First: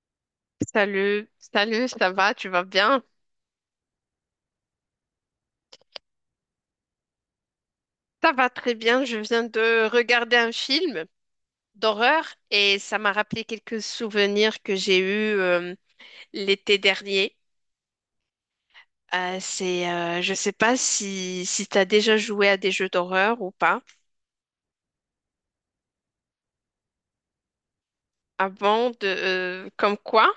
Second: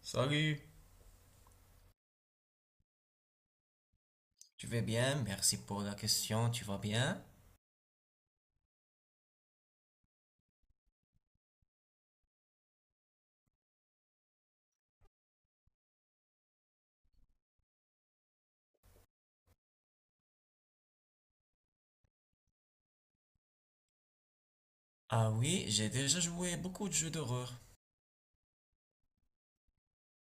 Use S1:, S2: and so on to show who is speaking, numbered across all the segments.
S1: Salut.
S2: Salut, salut, ça va, tu vas bien?
S1: Tu vas bien? Merci pour la question. Tu vas bien?
S2: Ça va très bien, je viens de regarder un film d'horreur et ça m'a rappelé quelques souvenirs que j'ai eus l'été dernier. Je sais pas si, si tu as déjà joué à des jeux d'horreur ou pas.
S1: Ah oui, j'ai déjà joué beaucoup de jeux d'horreur.
S2: Avant de, comme quoi?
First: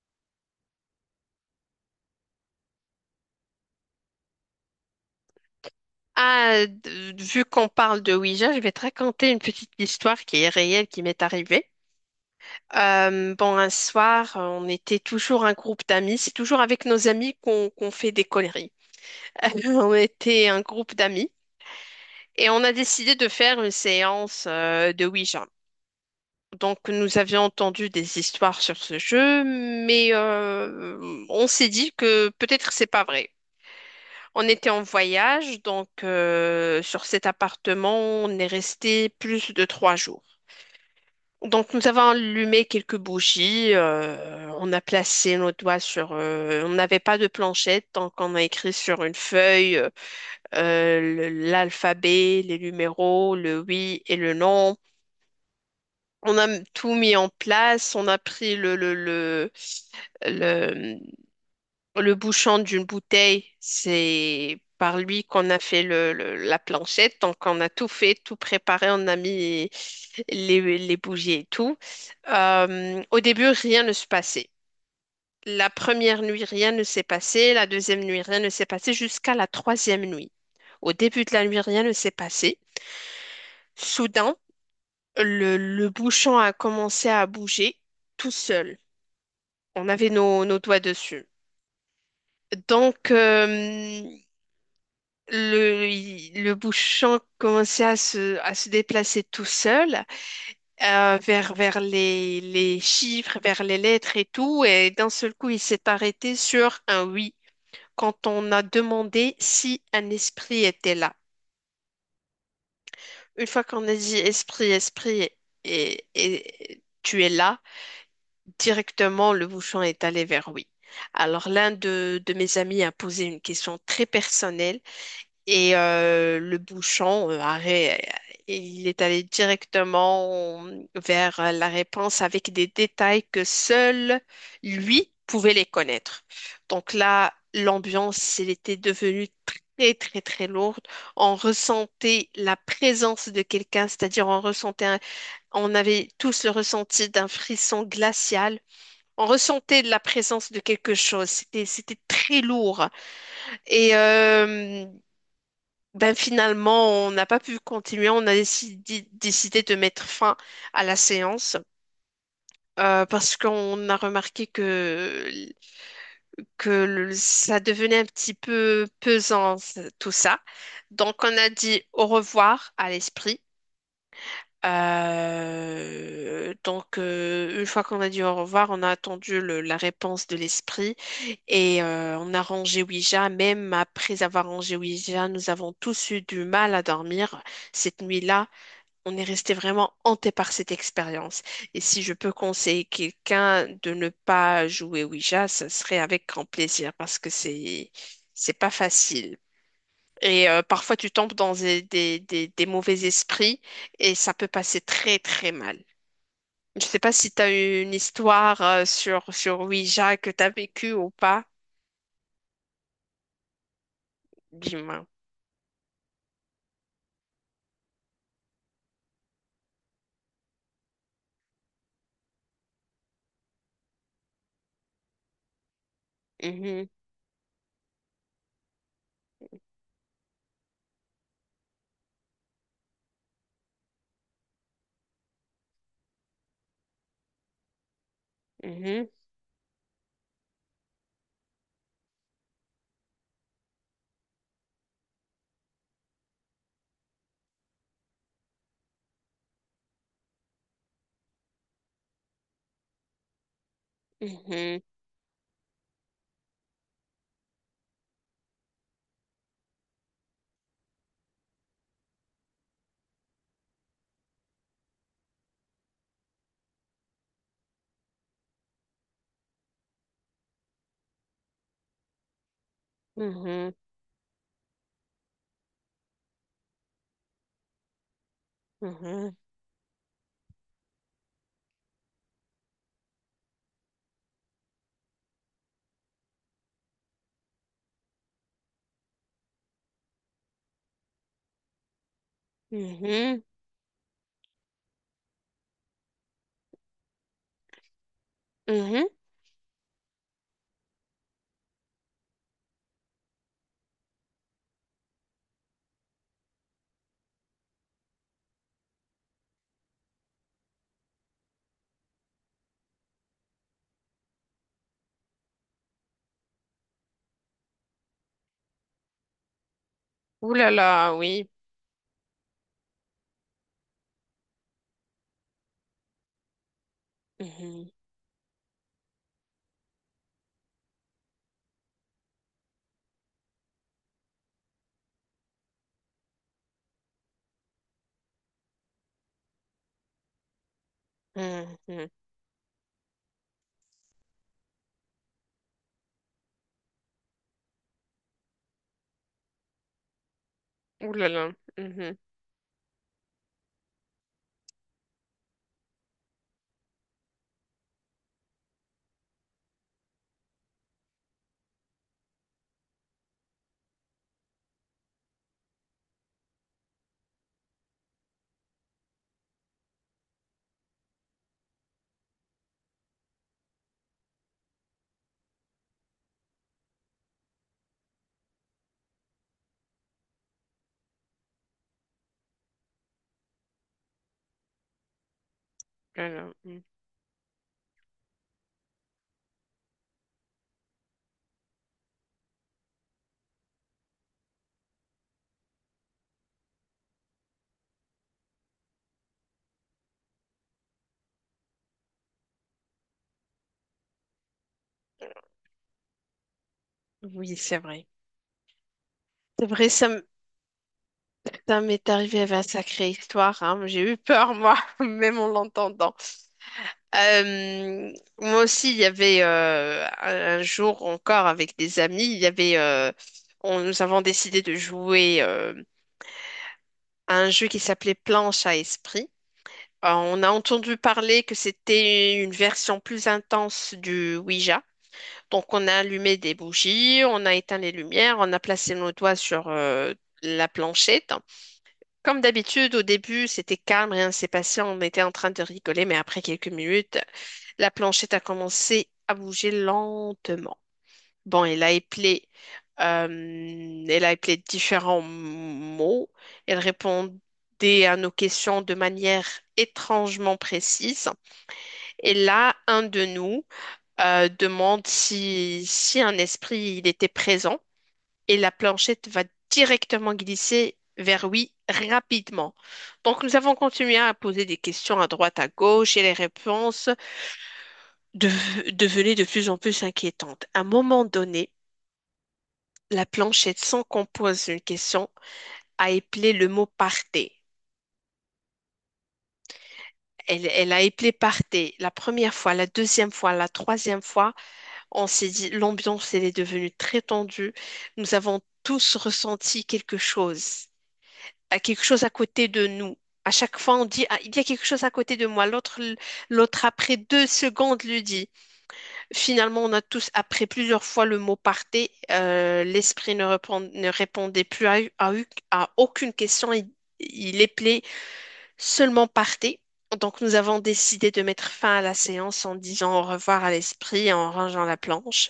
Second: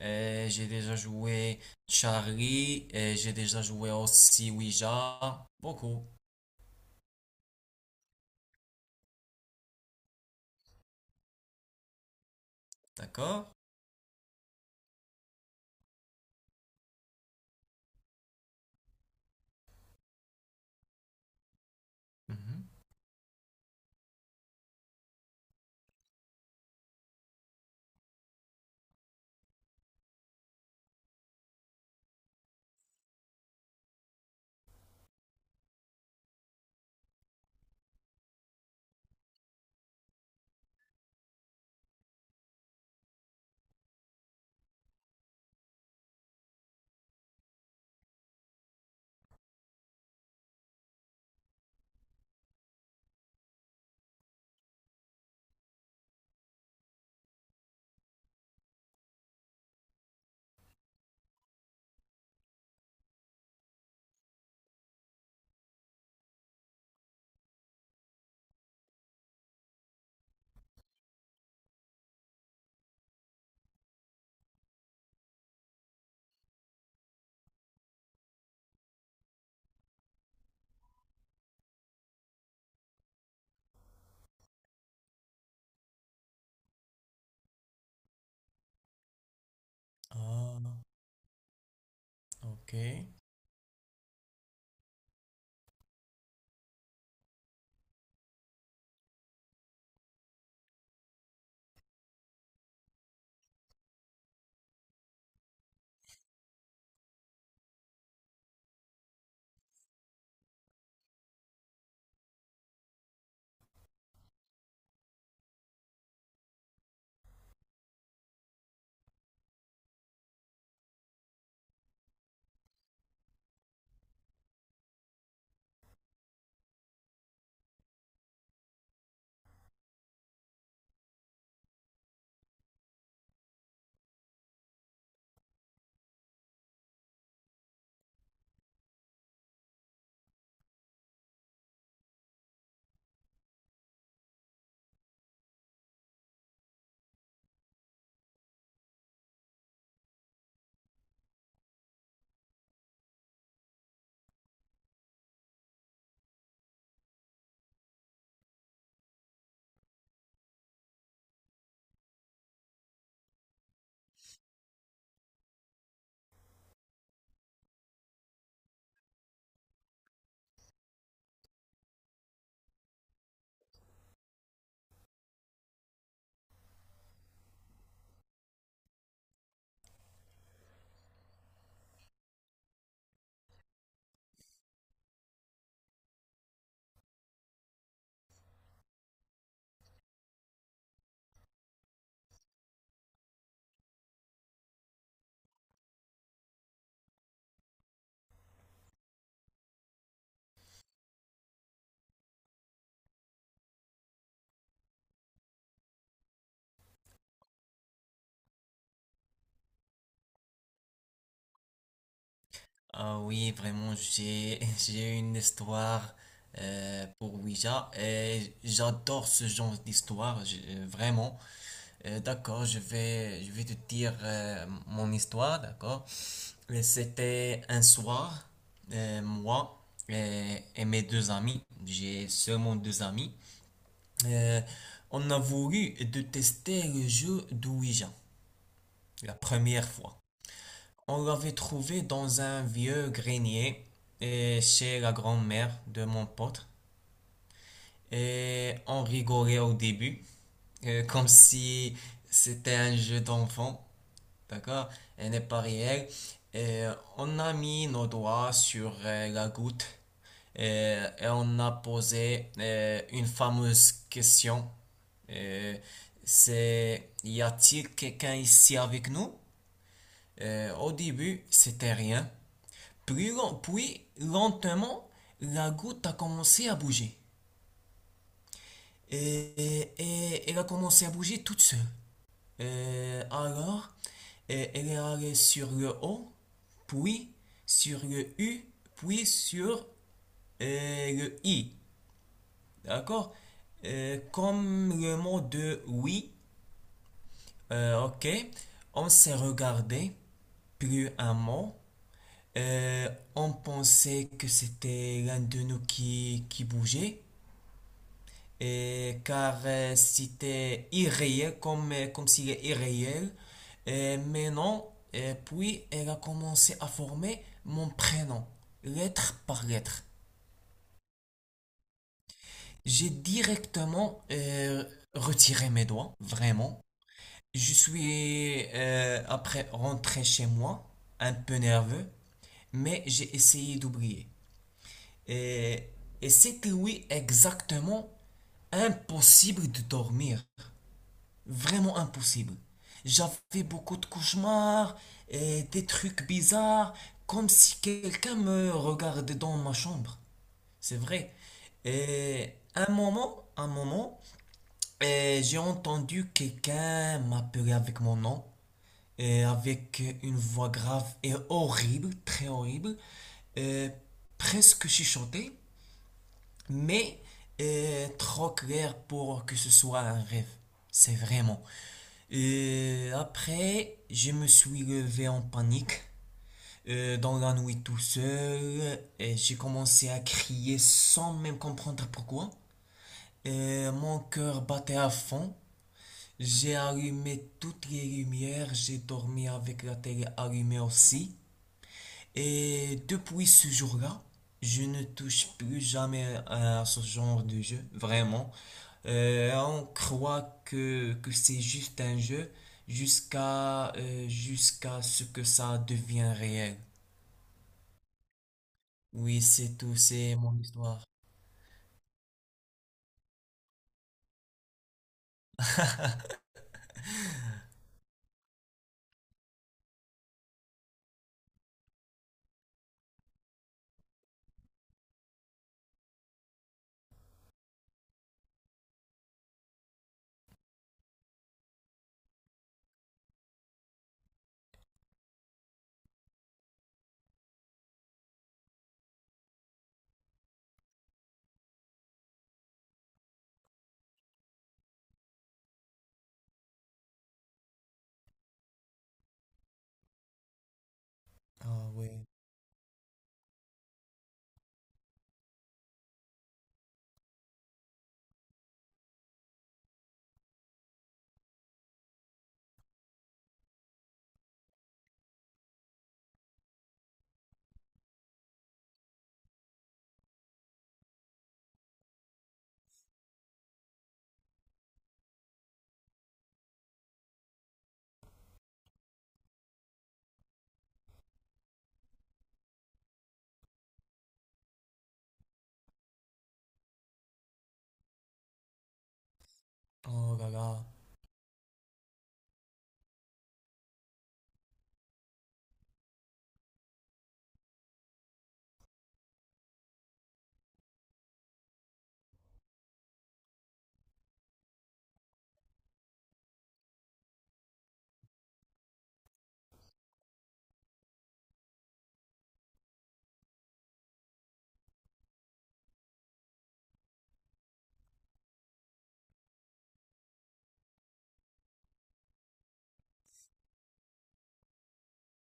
S1: J'ai déjà joué Charlie, et j'ai déjà joué aussi Ouija. Beaucoup.
S2: Ah, vu qu'on parle de Ouija, je vais te raconter une petite histoire qui est réelle, qui m'est arrivée.
S1: D'accord?
S2: Bon, un soir, on était toujours un groupe d'amis. C'est toujours avec nos amis qu'on fait des conneries. On était un groupe d'amis et on
S1: Mhm.
S2: a décidé de faire une séance de Ouija. Donc, nous avions entendu des histoires sur ce jeu, mais on s'est dit que peut-être c'est pas vrai. On était en voyage, donc sur cet appartement, on est resté plus de 3 jours. Donc, nous avons allumé quelques bougies, on a placé nos doigts sur. On n'avait pas de planchette, donc on a écrit sur une feuille l'alphabet, les numéros, le oui et le non. On a tout mis en place, on a pris le le bouchon d'une bouteille, c'est par lui qu'on a fait la planchette. Donc, on a tout fait, tout préparé, on a mis les bougies et tout. Au début, rien ne se passait. La première nuit, rien ne s'est passé. La deuxième nuit, rien ne s'est passé jusqu'à la troisième nuit. Au début de la nuit, rien ne s'est passé. Soudain, le bouchon a commencé à bouger tout seul. On avait nos
S1: Ah,
S2: doigts dessus.
S1: ok.
S2: Donc, le bouchon commençait à à se déplacer tout seul vers les chiffres, vers les lettres et tout. Et d'un seul coup, il s'est arrêté sur un oui quand on a demandé si un esprit était là. Une fois qu'on a dit esprit et tu es là, directement le bouchon est allé vers oui. Alors l'un de mes amis a posé une question très personnelle. Et le bouchon, il est allé directement vers la réponse avec des détails que seul lui pouvait les connaître. Donc là, l'ambiance, elle était devenue très, très, très lourde. On ressentait la présence de quelqu'un, c'est-à-dire on ressentait, on avait tous le ressenti d'un frisson glacial. On ressentait la présence de quelque chose. C'était très lourd. Et ben finalement, on n'a pas pu continuer. On a décidé de mettre fin à la séance parce qu'on a remarqué que ça devenait un petit peu pesant, tout ça. Donc, on a dit au revoir à l'esprit une fois qu'on a dit au revoir, on a attendu la réponse de l'esprit et on a rangé Ouija. Même après avoir rangé Ouija, nous avons tous eu du mal à dormir cette nuit-là. On est resté vraiment hanté par cette expérience. Et si je peux conseiller quelqu'un de ne pas jouer Ouija, ce serait avec grand plaisir parce que c'est pas facile. Et parfois, tu tombes dans des mauvais esprits et ça peut passer très, très mal. Je sais pas si tu as eu une histoire sur Ouija que tu as vécue ou pas.
S1: Ah oui, vraiment, j'ai
S2: Dis-moi.
S1: j'ai une histoire pour Ouija et j'adore ce genre d'histoire, vraiment. D'accord, je vais te dire mon histoire, d'accord? Et
S2: Mhm,
S1: c'était un soir, moi et mes deux amis, j'ai seulement deux amis, euh, on a voulu de tester le jeu d'Ouija
S2: mhm,
S1: la première fois. On l'avait trouvé dans un vieux grenier chez la grand-mère de mon pote et on rigolait au début comme si c'était un jeu d'enfant.
S2: mhm,
S1: D'accord? Elle n'est pas réelle. Et on a mis nos doigts sur la goutte et on a posé une fameuse question. Euh, c'est y a-t-il quelqu'un ici avec nous? Au début, c'était rien. Puis,
S2: mhm,
S1: puis, lentement, la goutte a commencé à bouger. Et, et elle a commencé à bouger toute seule. Alors, elle est allée sur le O, puis sur le U, puis sur le I.
S2: mhm,
S1: D'accord?
S2: mhm,
S1: Comme le mot de oui, ok,
S2: mhm.
S1: on s'est regardé, plus un mot. Euh, on pensait que c'était l'un de nous qui bougeait. Et car c'était irréel, comme, comme s'il est irréel. Mais non, et puis elle a commencé à former mon prénom, lettre par lettre.
S2: Ouh là là, oui.
S1: J'ai directement retiré mes doigts, vraiment. Je
S2: Mhm,
S1: suis après rentré chez moi, un peu nerveux, mais j'ai essayé d'oublier. Et, et c'était oui exactement impossible de dormir. Vraiment
S2: mhm.
S1: impossible. J'avais beaucoup de cauchemars et des trucs bizarres, comme si quelqu'un me regardait dans ma chambre. C'est
S2: Ouh là
S1: vrai.
S2: là. Mhm,
S1: Et un moment, et j'ai entendu quelqu'un m'appeler avec mon nom, et avec une voix grave et horrible, très horrible, et presque chuchotée mais trop clair pour que ce soit un rêve. C'est vraiment. Après, je me suis levé en panique dans la nuit tout seul, j'ai commencé à crier sans même comprendre pourquoi. Et mon cœur battait à fond.
S2: là là,
S1: J'ai
S2: mhm.
S1: allumé toutes les lumières, j'ai dormi avec la télé allumée aussi. Et depuis ce jour-là, je ne touche plus jamais à ce genre de jeu, vraiment. On croit que c'est juste un jeu jusqu'à ce que ça devienne réel.
S2: Oui, c'est vrai.
S1: Oui,
S2: C'est
S1: c'est
S2: vrai,
S1: tout, c'est mon histoire.
S2: ça m'est arrivé avec un sacré histoire, hein. J'ai eu peur, moi, même en l'entendant. Euh, Moi aussi, il y avait un jour encore avec des amis, il y avait, nous avons décidé de jouer à un jeu qui s'appelait Planche à esprit. On a entendu parler que c'était une version plus intense du Ouija. Donc, on a allumé des bougies, on a éteint les lumières, on a placé nos doigts sur la planchette. Comme d'habitude, au début, c'était calme, rien ne s'est passé, on était en train de rigoler, mais après quelques minutes, la planchette a commencé à bouger lentement. Bon,
S1: Ah oui.
S2: elle a appelé différents mots. Elle répondait à nos questions de manière étrangement précise. Et là, un de nous demande si un esprit il était présent et la planchette va directement glisser vers oui rapidement. Donc nous avons continué à poser des questions à droite, à gauche et les réponses de devenaient de plus en plus inquiétantes. À un moment donné, la planchette, sans qu'on pose une question, a éplé le mot partez.
S1: Oh là là.
S2: Elle a éplé partez la première fois, la deuxième fois, la troisième fois. On s'est dit, l'ambiance, elle est devenue très tendue. Nous avons tous ressenti quelque chose à côté de nous. À chaque fois, on dit, ah, il y a quelque chose à côté de moi. L'autre, après 2 secondes, le dit. Finalement, on a tous, après plusieurs fois le mot partez, l'esprit ne répondait plus à, à aucune question. Il appelait seulement partez. Donc, nous avons décidé de mettre fin à la séance en disant au revoir à l'esprit et en rangeant la planche.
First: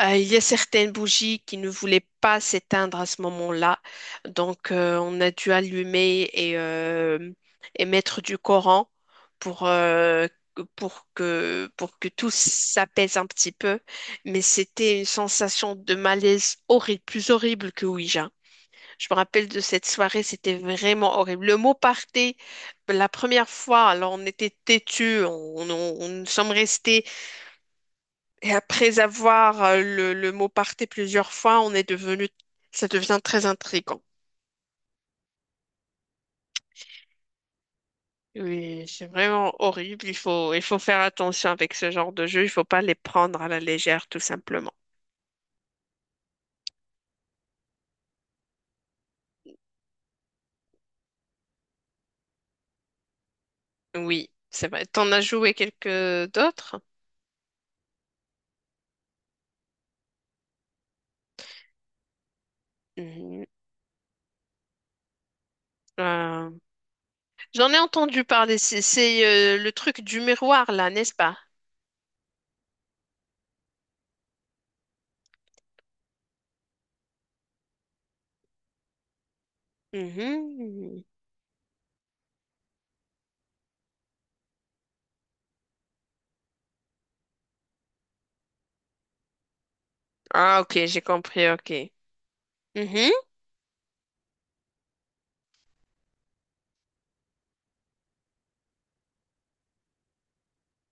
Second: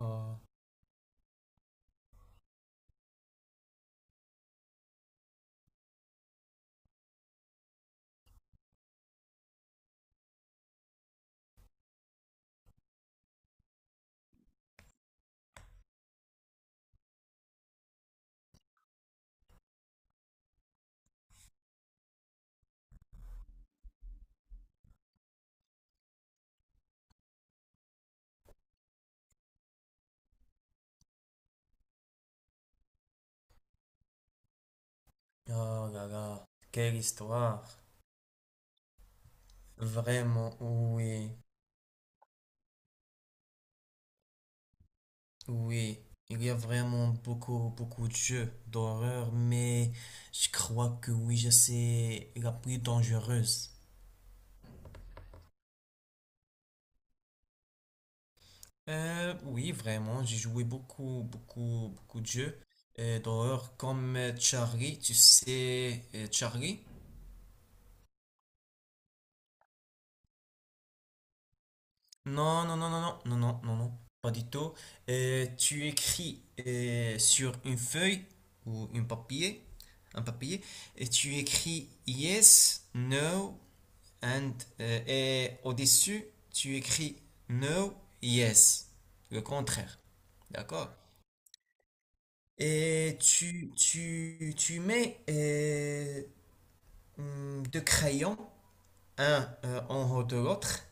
S2: Il y
S1: Oh,
S2: a certaines bougies qui ne voulaient pas s'éteindre à ce moment-là, donc on a dû allumer et mettre du Coran pour, pour que tout s'apaise un petit peu. Mais c'était une sensation de malaise horrible, plus horrible que Ouija. Je me rappelle de cette soirée, c'était vraiment horrible. Le mot party, la première fois, alors on était têtus, on nous sommes restés et après avoir le mot parté plusieurs fois, on est devenu, ça devient très intriguant.
S1: oh là là. Quelle histoire.
S2: Oui, c'est vraiment horrible.
S1: Vraiment,
S2: Il faut faire
S1: oui.
S2: attention avec ce genre de jeu. Il faut pas les prendre à la légère, tout simplement.
S1: Oui, il y a vraiment beaucoup, beaucoup de jeux d'horreur, mais je crois que Ouija, c'est la plus dangereuse.
S2: Oui, c'est vrai. T'en as joué quelques d'autres?
S1: Oui, vraiment, j'ai joué beaucoup, beaucoup, beaucoup de jeux
S2: Mhm.
S1: d'horreur, comme Charlie, tu sais,
S2: Euh,
S1: Charlie?
S2: J'en ai entendu parler. C'est le truc du miroir, là, n'est-ce pas?
S1: Non, non, non, non, non, non, non, non, non, pas du tout. Tu écris sur une feuille ou un papier,
S2: Mhm.
S1: et tu écris yes, no and, et au-dessus, tu écris no, yes, le contraire.
S2: Ah, ok,
S1: D'accord?
S2: j'ai compris, ok. Mhm.
S1: Et tu mets deux crayons, un en haut de l'autre,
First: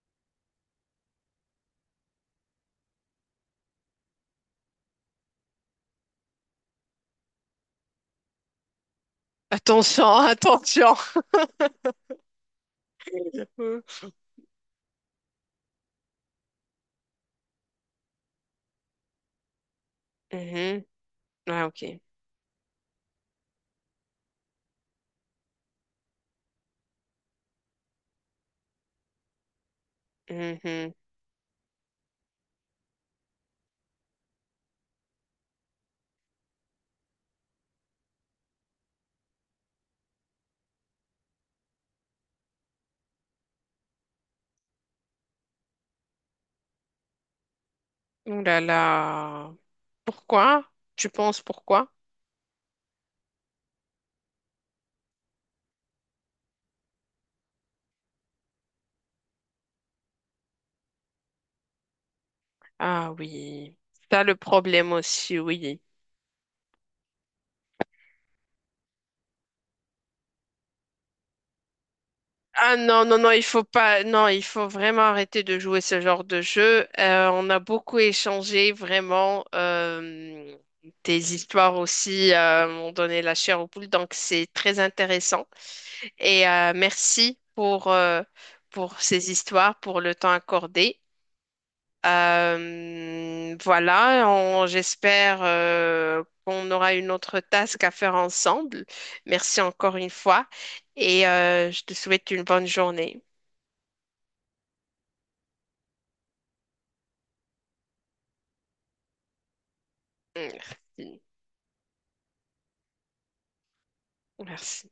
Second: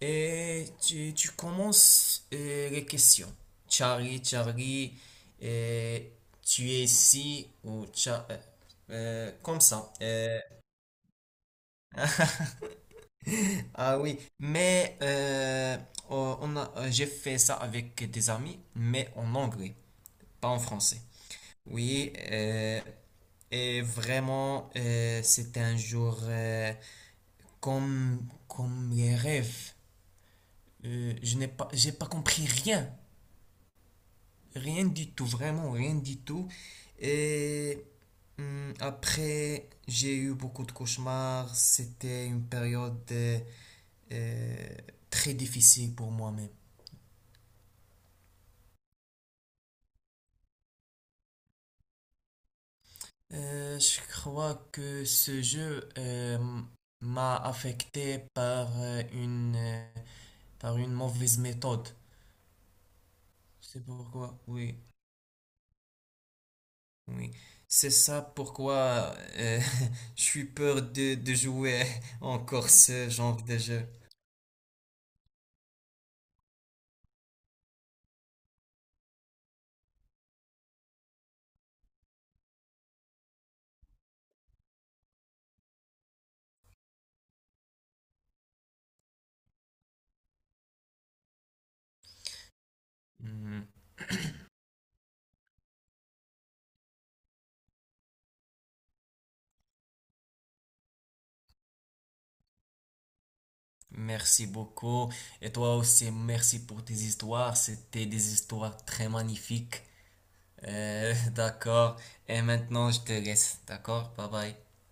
S1: et tu commences les questions. Charlie, Charlie, euh, tu es ici, ou comme ça.
S2: Attention, attention.
S1: Ah oui, mais j'ai fait ça avec des amis, mais en anglais, pas en
S2: Mhm.
S1: français.
S2: Ah, ok.
S1: Oui, et vraiment, c'était un jour comme, comme les rêves.
S2: Mhm.
S1: Je n'ai pas, j'ai pas compris rien, rien du tout, vraiment rien du tout. Et après, j'ai eu beaucoup de cauchemars. C'était une période euh, très difficile pour moi-même.
S2: Oh là là. Pourquoi? Tu penses pourquoi?
S1: Je crois que ce jeu m'a affecté par par une mauvaise méthode.
S2: Ah oui.
S1: C'est
S2: T'as
S1: pourquoi,
S2: le
S1: oui,
S2: problème aussi, oui.
S1: oui. C'est ça pourquoi je suis peur de jouer encore
S2: Ah non,
S1: ce
S2: non, non,
S1: genre
S2: il
S1: de
S2: faut
S1: jeu.
S2: pas, non, il faut vraiment arrêter de jouer ce genre de jeu. On a beaucoup échangé, vraiment, tes histoires aussi m'ont donné la chair aux poules, donc c'est très intéressant. Et merci pour ces histoires, pour le temps accordé.
S1: Mhm.
S2: Voilà, j'espère qu'on aura une autre task à faire ensemble. Merci encore une fois et je te souhaite une bonne journée.
S1: Merci beaucoup. Et toi aussi, merci pour tes histoires. C'était des histoires très magnifiques.
S2: Merci.
S1: D'accord. Et maintenant, je te laisse. D'accord? Bye bye.
S2: Merci.